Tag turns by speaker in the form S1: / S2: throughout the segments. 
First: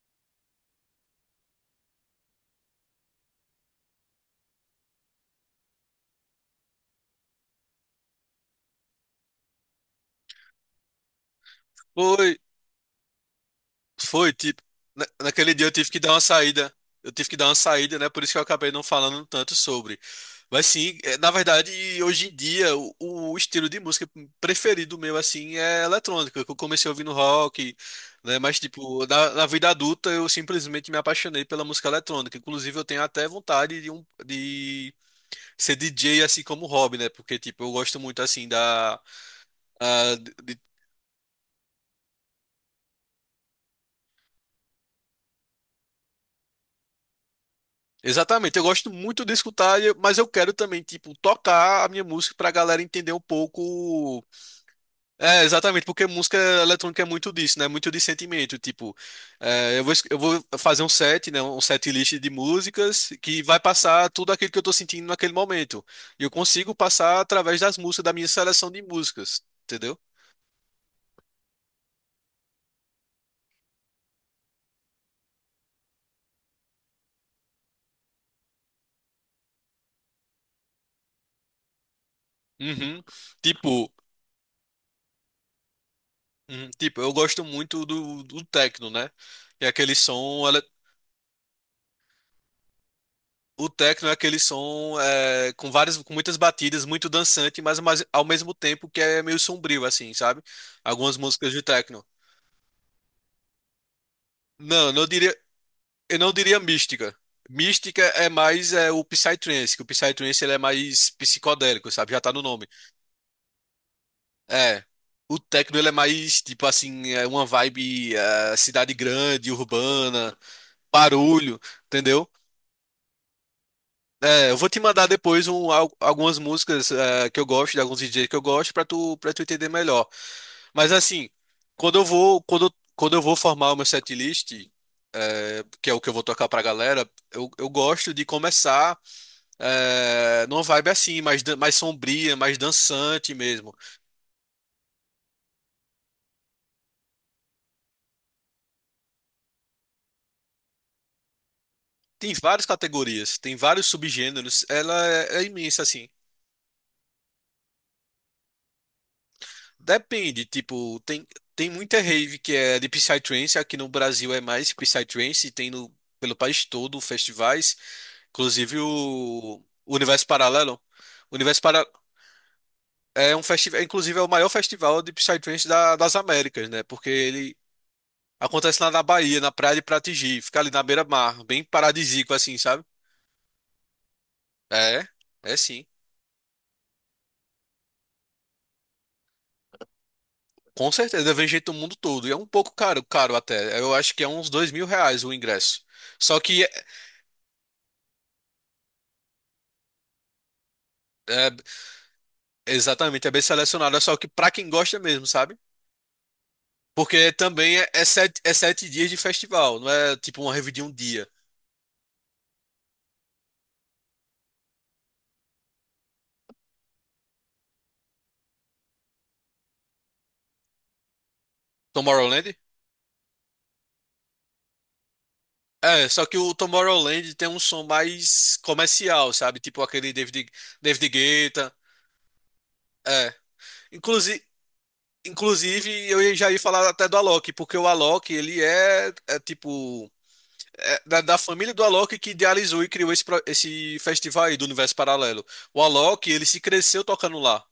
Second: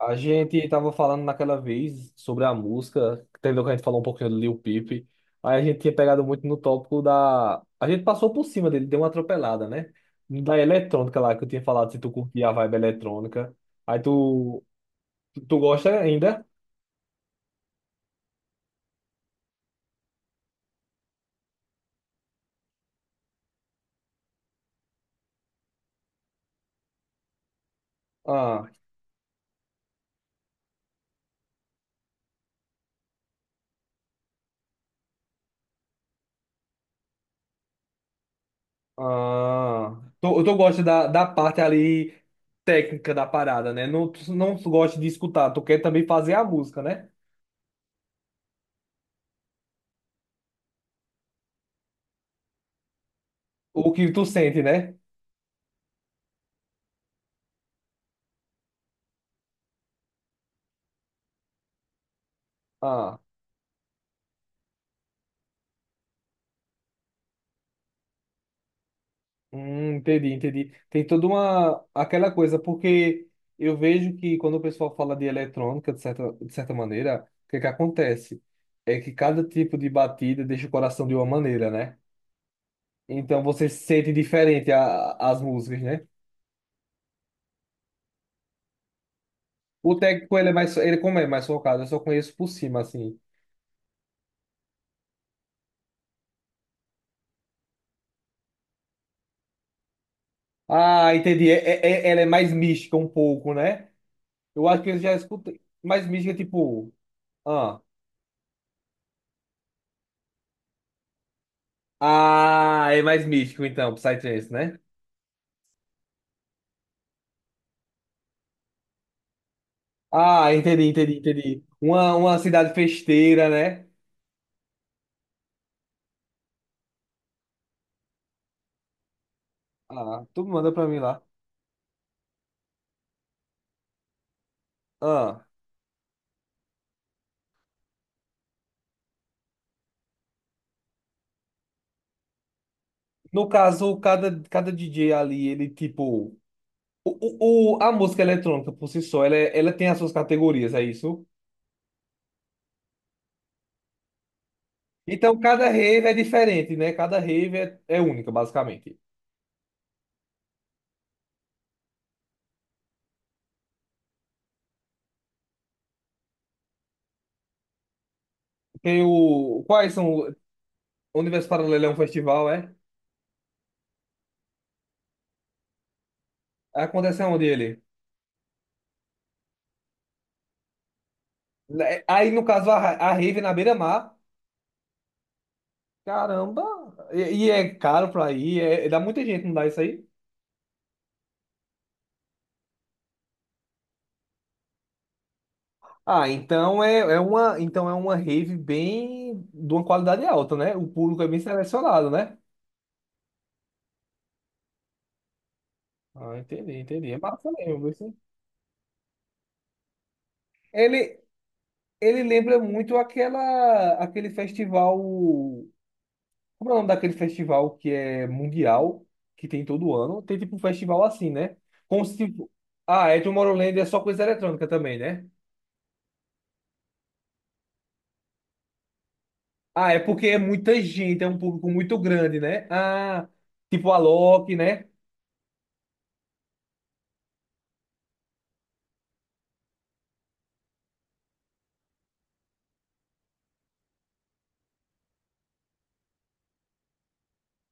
S1: A gente tava falando naquela vez sobre a música, entendeu? Que a gente falou um pouquinho do Lil Peep. Aí a gente tinha pegado muito no tópico da. A gente passou por cima dele, deu uma atropelada, né? Da eletrônica lá, que eu tinha falado se tu
S2: Foi,
S1: curtia a vibe eletrônica. Aí
S2: foi, tipo,
S1: tu.
S2: naquele
S1: Tu
S2: dia eu
S1: gosta
S2: tive que dar uma
S1: ainda?
S2: saída, eu tive que dar uma saída, né? Por isso que eu acabei não falando tanto sobre. Mas sim, na verdade, hoje em dia, o estilo de música preferido meu, assim, é eletrônica, que eu comecei ouvindo rock, né? Mas,
S1: Ah,
S2: tipo, na vida adulta, eu simplesmente me apaixonei pela música eletrônica. Inclusive, eu tenho até vontade de ser DJ assim, como hobby, né? Porque, tipo, eu gosto muito, assim, da.
S1: ah.
S2: A-
S1: Tu
S2: de
S1: gosta da parte ali técnica da parada, né? Não, tu não gosta de escutar, tu quer também fazer a música, né?
S2: Exatamente, eu gosto muito de escutar, mas eu quero também, tipo, tocar a minha música pra galera entender um
S1: O que tu
S2: pouco.
S1: sente, né?
S2: É, exatamente, porque música eletrônica é muito disso, né? Muito de sentimento. Tipo, eu vou, eu vou fazer um set, né? Um set list de músicas
S1: Ah,
S2: que vai passar tudo aquilo que eu tô sentindo naquele momento. E eu consigo passar através das músicas, da minha seleção de músicas,
S1: hum,
S2: entendeu?
S1: entendi, entendi. Tem toda uma aquela coisa, porque eu vejo que quando o pessoal fala de eletrônica, de certa maneira, o que é que acontece? É que cada tipo de batida deixa o coração de uma maneira, né?
S2: Uhum.
S1: Então você
S2: Tipo,
S1: sente diferente as músicas, né?
S2: uhum, tipo, eu gosto muito do techno, né? É
S1: O
S2: aquele
S1: técnico,
S2: som.
S1: ele é mais, ele como é mais focado, eu só conheço por cima, assim.
S2: O techno é aquele som, com várias, com muitas batidas, muito dançante, mas, ao mesmo tempo que é meio sombrio, assim, sabe?
S1: Ah,
S2: Algumas
S1: entendi.
S2: músicas
S1: É,
S2: de
S1: é,
S2: techno.
S1: é- ela é mais mística um pouco, né? Eu acho
S2: Não,
S1: que eu já escutei. Mais
S2: eu
S1: mística,
S2: não diria
S1: tipo.
S2: mística.
S1: Ah,
S2: Mística é mais, o Psytrance, que o Psytrance ele é mais psicodélico, sabe? Já tá no nome.
S1: ah é mais místico então, Psytrance, né?
S2: É. O techno ele é mais, tipo assim, é uma vibe, cidade grande, urbana,
S1: Ah, entendi, entendi,
S2: barulho,
S1: entendi. Uma,
S2: entendeu?
S1: uma cidade festeira, né?
S2: É, eu vou te mandar depois algumas músicas que eu gosto, de alguns DJs que eu gosto, pra tu, para tu entender melhor.
S1: Ah, tu manda pra
S2: Mas
S1: mim lá.
S2: assim, quando eu vou, quando eu vou formar o meu setlist,
S1: Ah,
S2: que é o que eu vou tocar pra galera, eu gosto de começar numa vibe assim, mais, mais sombria, mais dançante
S1: no
S2: mesmo.
S1: caso, cada DJ ali, ele tipo. A música eletrônica por si só, ela, ela tem as suas categorias, é isso?
S2: Tem várias categorias, tem vários subgêneros, ela
S1: Então,
S2: é
S1: cada
S2: imensa
S1: rave
S2: assim.
S1: é diferente, né? Cada rave é única, basicamente.
S2: Depende, tipo, tem muita rave que é de Psytrance, aqui no Brasil é mais Psytrance, tem no, pelo país todo festivais, inclusive
S1: Tem
S2: o
S1: o. Quais são.
S2: Universo
S1: o
S2: Paralelo.
S1: o
S2: O
S1: Universo
S2: Universo
S1: Paralelo é
S2: Paralelo
S1: um festival, é?
S2: é um festival, inclusive é o maior festival de Psytrance da- das Américas, né? Porque
S1: Acontece aonde
S2: ele
S1: ele?
S2: acontece lá na Bahia, na Praia de Pratigi, fica ali na beira-mar, bem
S1: Aí,
S2: paradisíaco
S1: no
S2: assim,
S1: caso,
S2: sabe?
S1: a rave é na beira-mar.
S2: É, é sim.
S1: Caramba! E é caro pra ir, é, dá muita gente, não dá isso aí?
S2: Com certeza, vem gente do mundo todo. E é um pouco caro, caro até. Eu acho que é uns R$ 2.000 o ingresso.
S1: Ah,
S2: Só que
S1: então
S2: é,
S1: é, é uma, então é uma rave bem de uma qualidade alta, né? O público é bem
S2: é.
S1: selecionado, né?
S2: Exatamente, é bem selecionado, é só que pra quem gosta mesmo, sabe?
S1: Ah, entendi, entendi. É
S2: Porque
S1: massa mesmo,
S2: também é,
S1: viu? Sim?
S2: é 7 dias de festival, não é tipo uma rave de um
S1: Ele,
S2: dia.
S1: ele lembra muito aquele festival. Como é o nome daquele festival que é mundial, que tem todo ano? Tem tipo um festival assim, né? Como se tipo.
S2: Tomorrowland?
S1: Ah, é Tomorrowland é só coisa eletrônica também, né?
S2: É, só que o Tomorrowland tem um som mais comercial, sabe? Tipo
S1: Ah, é
S2: aquele
S1: porque é muita
S2: David
S1: gente, é um público
S2: Guetta.
S1: muito grande, né? Ah,
S2: É.
S1: tipo a
S2: Inclusive,
S1: Loki, né?
S2: inclusive, eu já ia falar até do Alok, porque o Alok, ele é, é tipo. É da família do Alok que idealizou e criou esse, esse festival aí do Universo Paralelo. O Alok, ele se cresceu tocando lá.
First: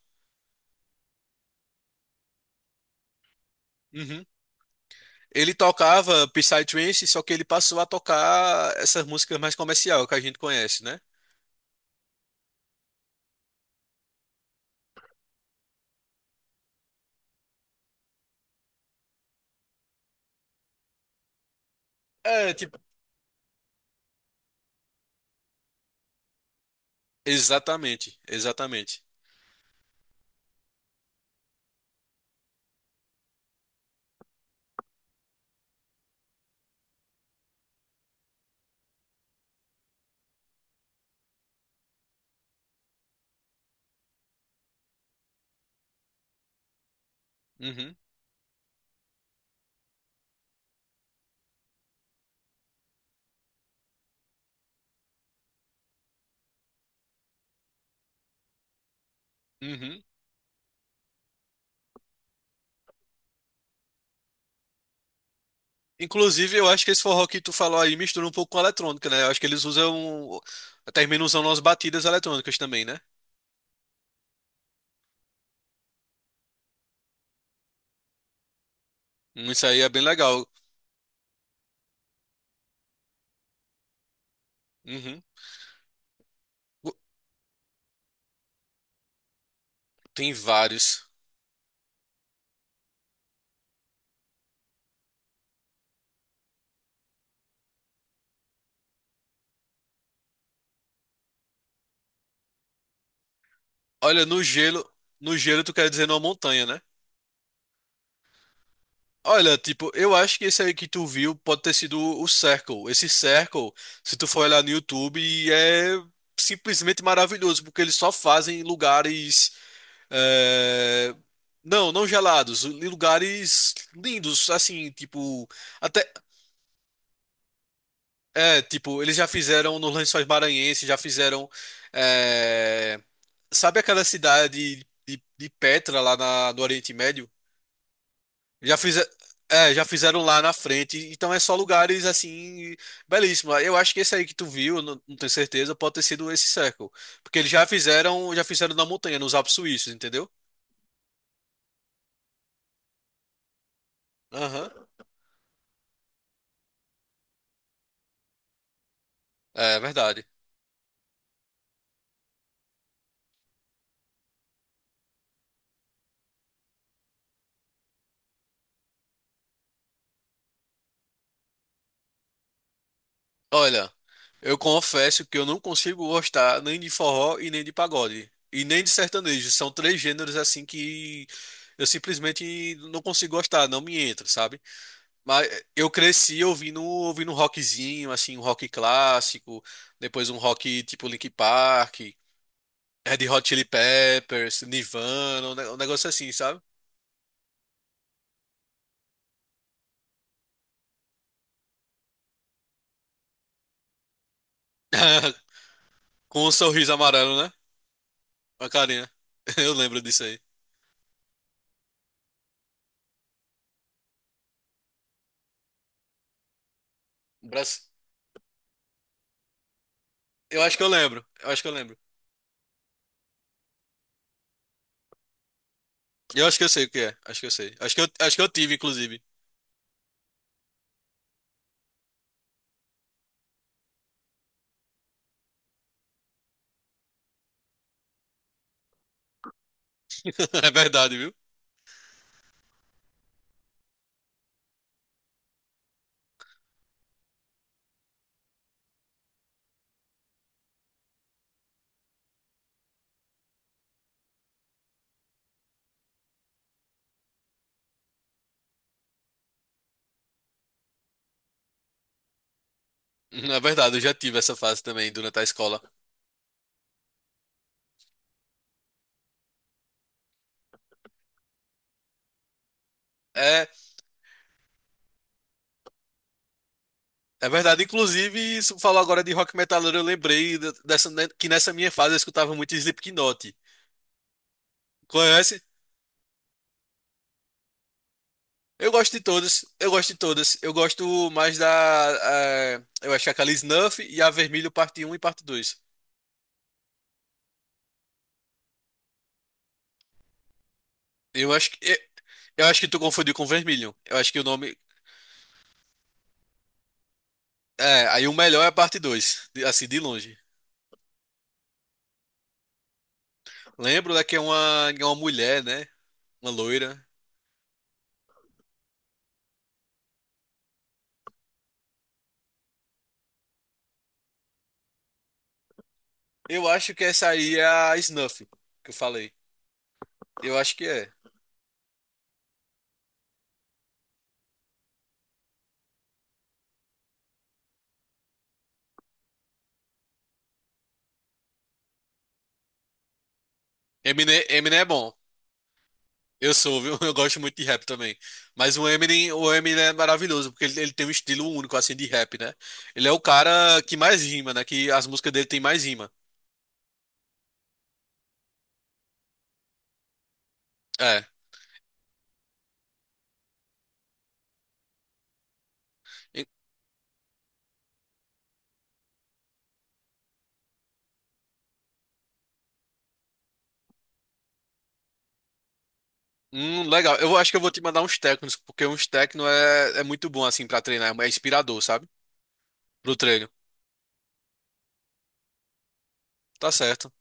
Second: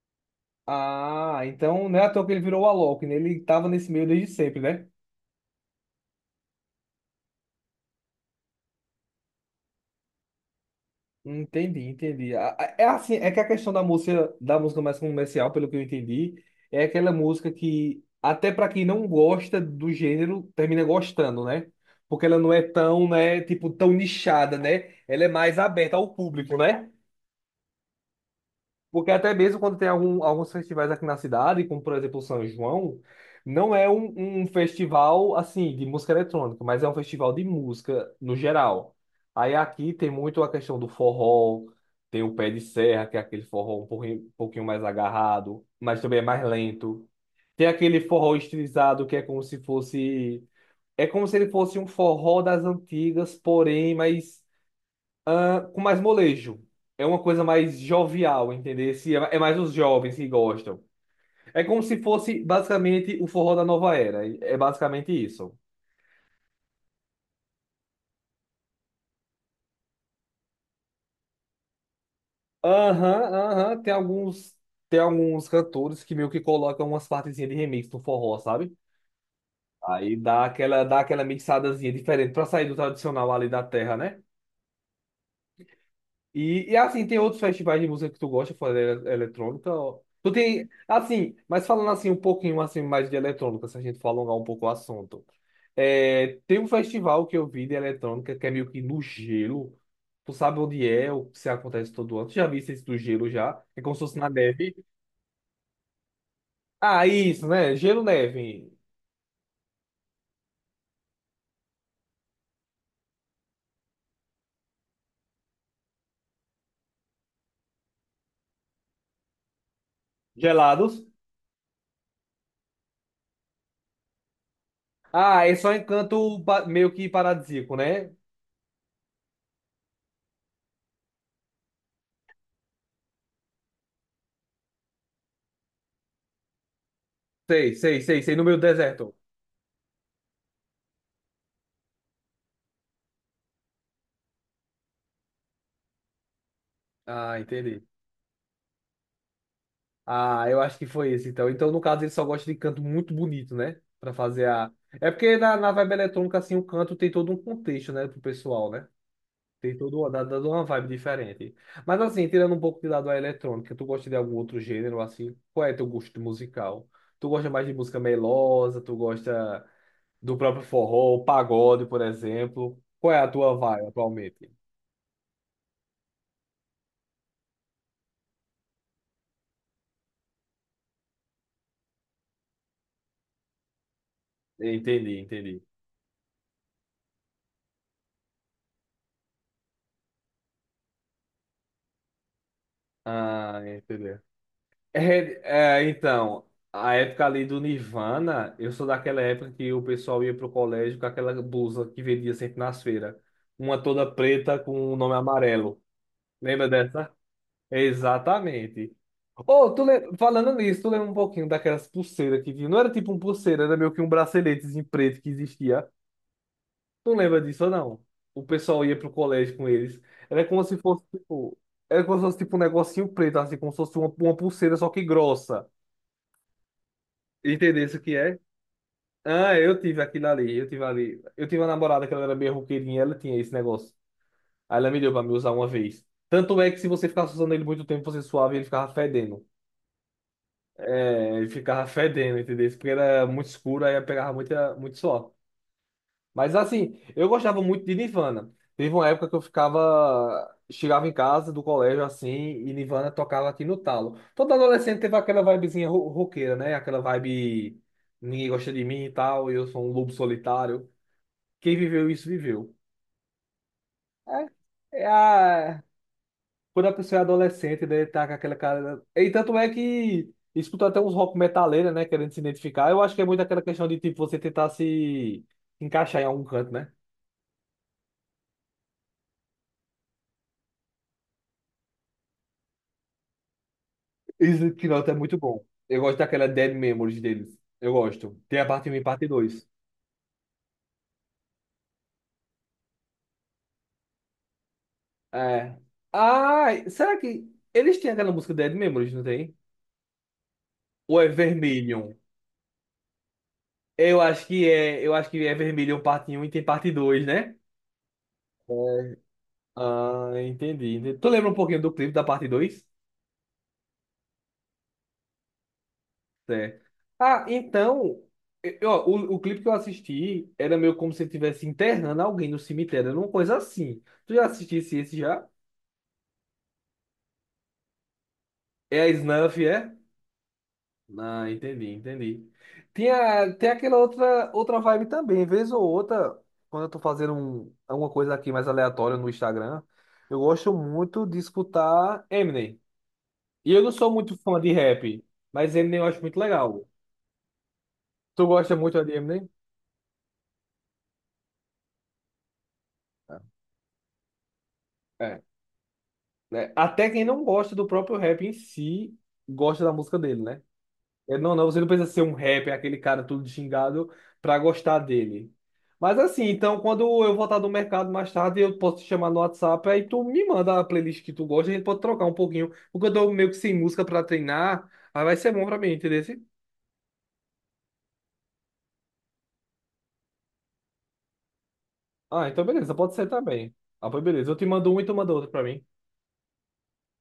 S1: Ah, então não é à toa que ele virou o Alok, né? Ele tava nesse meio desde
S2: Uhum.
S1: sempre, né?
S2: Ele tocava Psytrance, só que ele passou a tocar essas músicas mais comercial que a gente conhece, né?
S1: Entendi, entendi. É assim, é que a questão da música, mais comercial, pelo que eu entendi, é aquela música que, até para quem não gosta do gênero, termina gostando, né? Porque ela não
S2: É,
S1: é
S2: tipo,
S1: tão, né, tipo, tão nichada, né? Ela é mais aberta ao público, né?
S2: exatamente, exatamente.
S1: Porque até mesmo quando tem alguns festivais aqui na cidade, como por exemplo o São João, não é um festival assim de música eletrônica, mas é um festival de música no geral. Aí aqui tem muito a questão do forró, tem o pé de serra, que é aquele forró um pouquinho mais agarrado, mas também é mais lento. Tem
S2: Uhum,
S1: aquele forró estilizado que é como se fosse, é como se ele fosse um forró das antigas, porém mais com mais molejo. É uma coisa mais jovial, entendeu? Se É é mais os
S2: uhum.
S1: jovens que gostam. É como se fosse basicamente o forró da nova era. É basicamente isso.
S2: Inclusive, eu acho que esse forró que tu falou aí mistura um pouco com a eletrônica, né? Eu acho que eles usam, terminam usando umas batidas eletrônicas também, né?
S1: Aham, aham. Tem alguns cantores que meio que colocam umas partezinhas de remix no forró, sabe?
S2: Isso aí é bem
S1: Aí dá
S2: legal.
S1: aquela, dá aquela mixadazinha diferente pra sair do tradicional ali da terra, né?
S2: Uhum.
S1: E assim, tem outros festivais de música que tu gosta fora da eletrônica? Ó. Tu
S2: Tem
S1: tem,
S2: vários.
S1: assim, mas falando assim um pouquinho assim mais de eletrônica, se a gente for alongar um pouco o assunto. É, tem um festival que eu vi de eletrônica que é meio que no gelo. Tu sabe onde é, o que se acontece todo ano. Tu já viste isso do gelo já? É como se fosse
S2: Olha,
S1: na
S2: no
S1: neve.
S2: gelo, no gelo tu quer dizer numa montanha, né?
S1: Ah, isso, né? Gelo, neve.
S2: Olha, tipo, eu acho que esse aí que tu viu pode ter sido o Circle. Esse Circle, se tu for olhar no YouTube, é simplesmente maravilhoso, porque eles só fazem em lugares.
S1: Gelados.
S2: eh, Não, não gelados, em lugares lindos, assim,
S1: Ah,
S2: tipo.
S1: é só
S2: Até.
S1: encanto meio que paradisíaco, né?
S2: É, tipo, eles já fizeram nos Lençóis Maranhenses, já fizeram. eh, Sabe aquela cidade de Petra lá na, no Oriente Médio?
S1: Sei, sei, sei, sei, no meio do
S2: Já fiz,
S1: deserto.
S2: já fizeram lá na frente, então é só lugares assim belíssimos. Eu acho que esse aí que tu viu, não, não tenho certeza, pode ter sido esse Circle,
S1: Ah,
S2: porque eles já
S1: entendi.
S2: fizeram, já fizeram na montanha, nos Alpes Suíços, entendeu?
S1: Ah, eu acho que foi esse, então. Então, no caso, ele só gosta de canto muito bonito, né? Pra fazer a.
S2: Aham.
S1: É porque na vibe eletrônica, assim, o canto tem todo um contexto, né, pro pessoal, né? Tem
S2: É
S1: todo, dá,
S2: verdade.
S1: dá uma vibe diferente. Mas, assim, tirando um pouco de lado a eletrônica, tu gosta de algum outro gênero, assim? Qual é teu gosto musical? Tu gosta mais de música melosa? Tu gosta do próprio forró, pagode, por exemplo? Qual é a tua vibe
S2: Olha,
S1: atualmente?
S2: eu confesso que eu não consigo gostar nem de forró e nem de pagode e nem de sertanejo. São três gêneros assim que eu simplesmente não consigo gostar, não me entra, sabe?
S1: Entendi,
S2: Mas
S1: entendi.
S2: eu cresci ouvindo um rockzinho, assim, um rock clássico, depois um rock tipo Linkin Park, Red Hot
S1: Ah,
S2: Chili
S1: entendi.
S2: Peppers, Nirvana, um
S1: É, é,
S2: negócio assim,
S1: então,
S2: sabe?
S1: a época ali do Nirvana, eu sou daquela época que o pessoal ia pro colégio com aquela blusa que vendia sempre nas feiras. Uma toda preta com o nome amarelo.
S2: Com um
S1: Lembra
S2: sorriso
S1: dessa?
S2: amarelo, né? Uma
S1: Exatamente.
S2: carinha.
S1: Oh,
S2: Eu lembro disso aí.
S1: falando nisso, tu lembra um pouquinho daquelas pulseiras que tinha? Não era tipo um pulseira, era meio que um braceletezinho preto que existia. Tu lembra
S2: Um
S1: disso ou
S2: braço-
S1: não? O pessoal ia pro colégio com eles. Era como
S2: Eu
S1: se
S2: acho que eu
S1: fosse
S2: lembro. Eu
S1: tipo,
S2: acho que eu lembro.
S1: era como se fosse tipo um negocinho preto, assim, como se fosse uma pulseira, só que grossa.
S2: Eu acho que eu sei o que é. Acho que eu sei.
S1: Entendesse o que
S2: Acho
S1: é?
S2: que eu tive, inclusive.
S1: Ah, eu tive aquilo ali. Eu tive uma namorada que ela era meio roqueirinha, ela tinha esse negócio. Aí ela me deu pra me usar uma vez. Tanto é que se você ficasse usando ele muito tempo, você suava e ele ficava fedendo.
S2: É verdade, viu?
S1: É, ele ficava fedendo, entendeu? Porque era muito escuro, aí pegava muito suor. Mas assim, eu gostava muito de Nirvana. Teve uma época que eu ficava, chegava em casa do colégio assim, e Nirvana tocava aqui no talo. Todo adolescente teve aquela vibezinha roqueira, né? Aquela vibe ninguém gosta de mim e tal, eu sou um lobo solitário. Quem viveu isso, viveu.
S2: É verdade, eu já tive essa fase
S1: É
S2: também durante a escola.
S1: a. Quando a pessoa é adolescente, né, tá com aquela cara, né? E tanto é que escuta até uns rock metaleira, né, querendo se identificar. Eu acho que é muito aquela
S2: é
S1: questão de tipo você tentar se encaixar em algum canto, né?
S2: É verdade, inclusive, você falou agora de rock metaleiro, eu lembrei dessa, né, que nessa minha fase eu escutava muito Slipknot.
S1: Esse Knot é muito
S2: Conhece?
S1: bom. Eu gosto daquela Dead Memories deles. Eu gosto. Tem a parte
S2: Eu
S1: um e
S2: gosto de
S1: parte
S2: todas,
S1: dois.
S2: eu gosto de todas. Eu gosto mais da. Eu acho que é aquela Snuff e a Vermelho parte Um e parte
S1: É.
S2: 2.
S1: Ah, será que eles têm aquela música Dead Memories, não tem? Ou é
S2: Eu acho que. eh,
S1: Vermilion?
S2: Eu acho que tu confundiu com Vermilion. Eu
S1: Eu
S2: acho que o
S1: acho que
S2: nome.
S1: é, eu acho que é Vermilion parte um e tem parte 2, né?
S2: É, aí o melhor é a parte 2, assim, de
S1: Ah,
S2: longe.
S1: entendi. Entendi. Tu lembra um pouquinho do clipe da parte 2?
S2: Lembro da que é uma mulher, né? Uma
S1: Certo.
S2: loira.
S1: Ah, então, ó, o clipe que eu assisti era meio como se ele estivesse internando alguém no cemitério, era uma coisa assim. Tu já assistisse esse já?
S2: Eu acho que essa aí é a Snuff, que eu
S1: É a
S2: falei.
S1: Snuff, é?
S2: Eu acho que é.
S1: Ah, entendi, entendi. Tinha, tem aquela outra vibe também, vez ou outra, quando eu tô fazendo alguma coisa aqui mais aleatória no Instagram, eu gosto muito de escutar Eminem. E eu não sou muito fã de
S2: Eminem é bom.
S1: rap, mas Eminem eu acho muito
S2: Eu sou,
S1: legal.
S2: viu? Eu gosto muito de rap também.
S1: Tu gosta
S2: Mas o
S1: muito de
S2: Eminem,
S1: Eminem?
S2: o Eminem é maravilhoso, porque ele tem um estilo único, assim, de rap, né? Ele é o cara que mais rima, né? Que as músicas
S1: É,
S2: dele tem mais rima.
S1: né? Até quem não gosta do próprio rap em si, gosta da música dele, né?
S2: É.
S1: É, não, não, você não precisa ser um rapper, aquele cara todo xingado, pra gostar dele. Mas assim,
S2: E-
S1: então quando eu voltar do mercado mais tarde, eu posso te chamar no WhatsApp, aí tu me manda a playlist que tu gosta, a gente pode trocar um pouquinho, porque eu tô meio que sem música pra treinar, aí vai ser bom pra mim, entendeu?
S2: Legal. Eu acho que eu vou te mandar uns técnicos, porque uns técnicos é muito bom, assim, pra treinar. É inspirador, sabe?
S1: Ah, então beleza, pode
S2: Pro
S1: ser
S2: treino.
S1: também. Ah, pois beleza, eu te mando um e tu manda outro pra mim.
S2: Tá certo.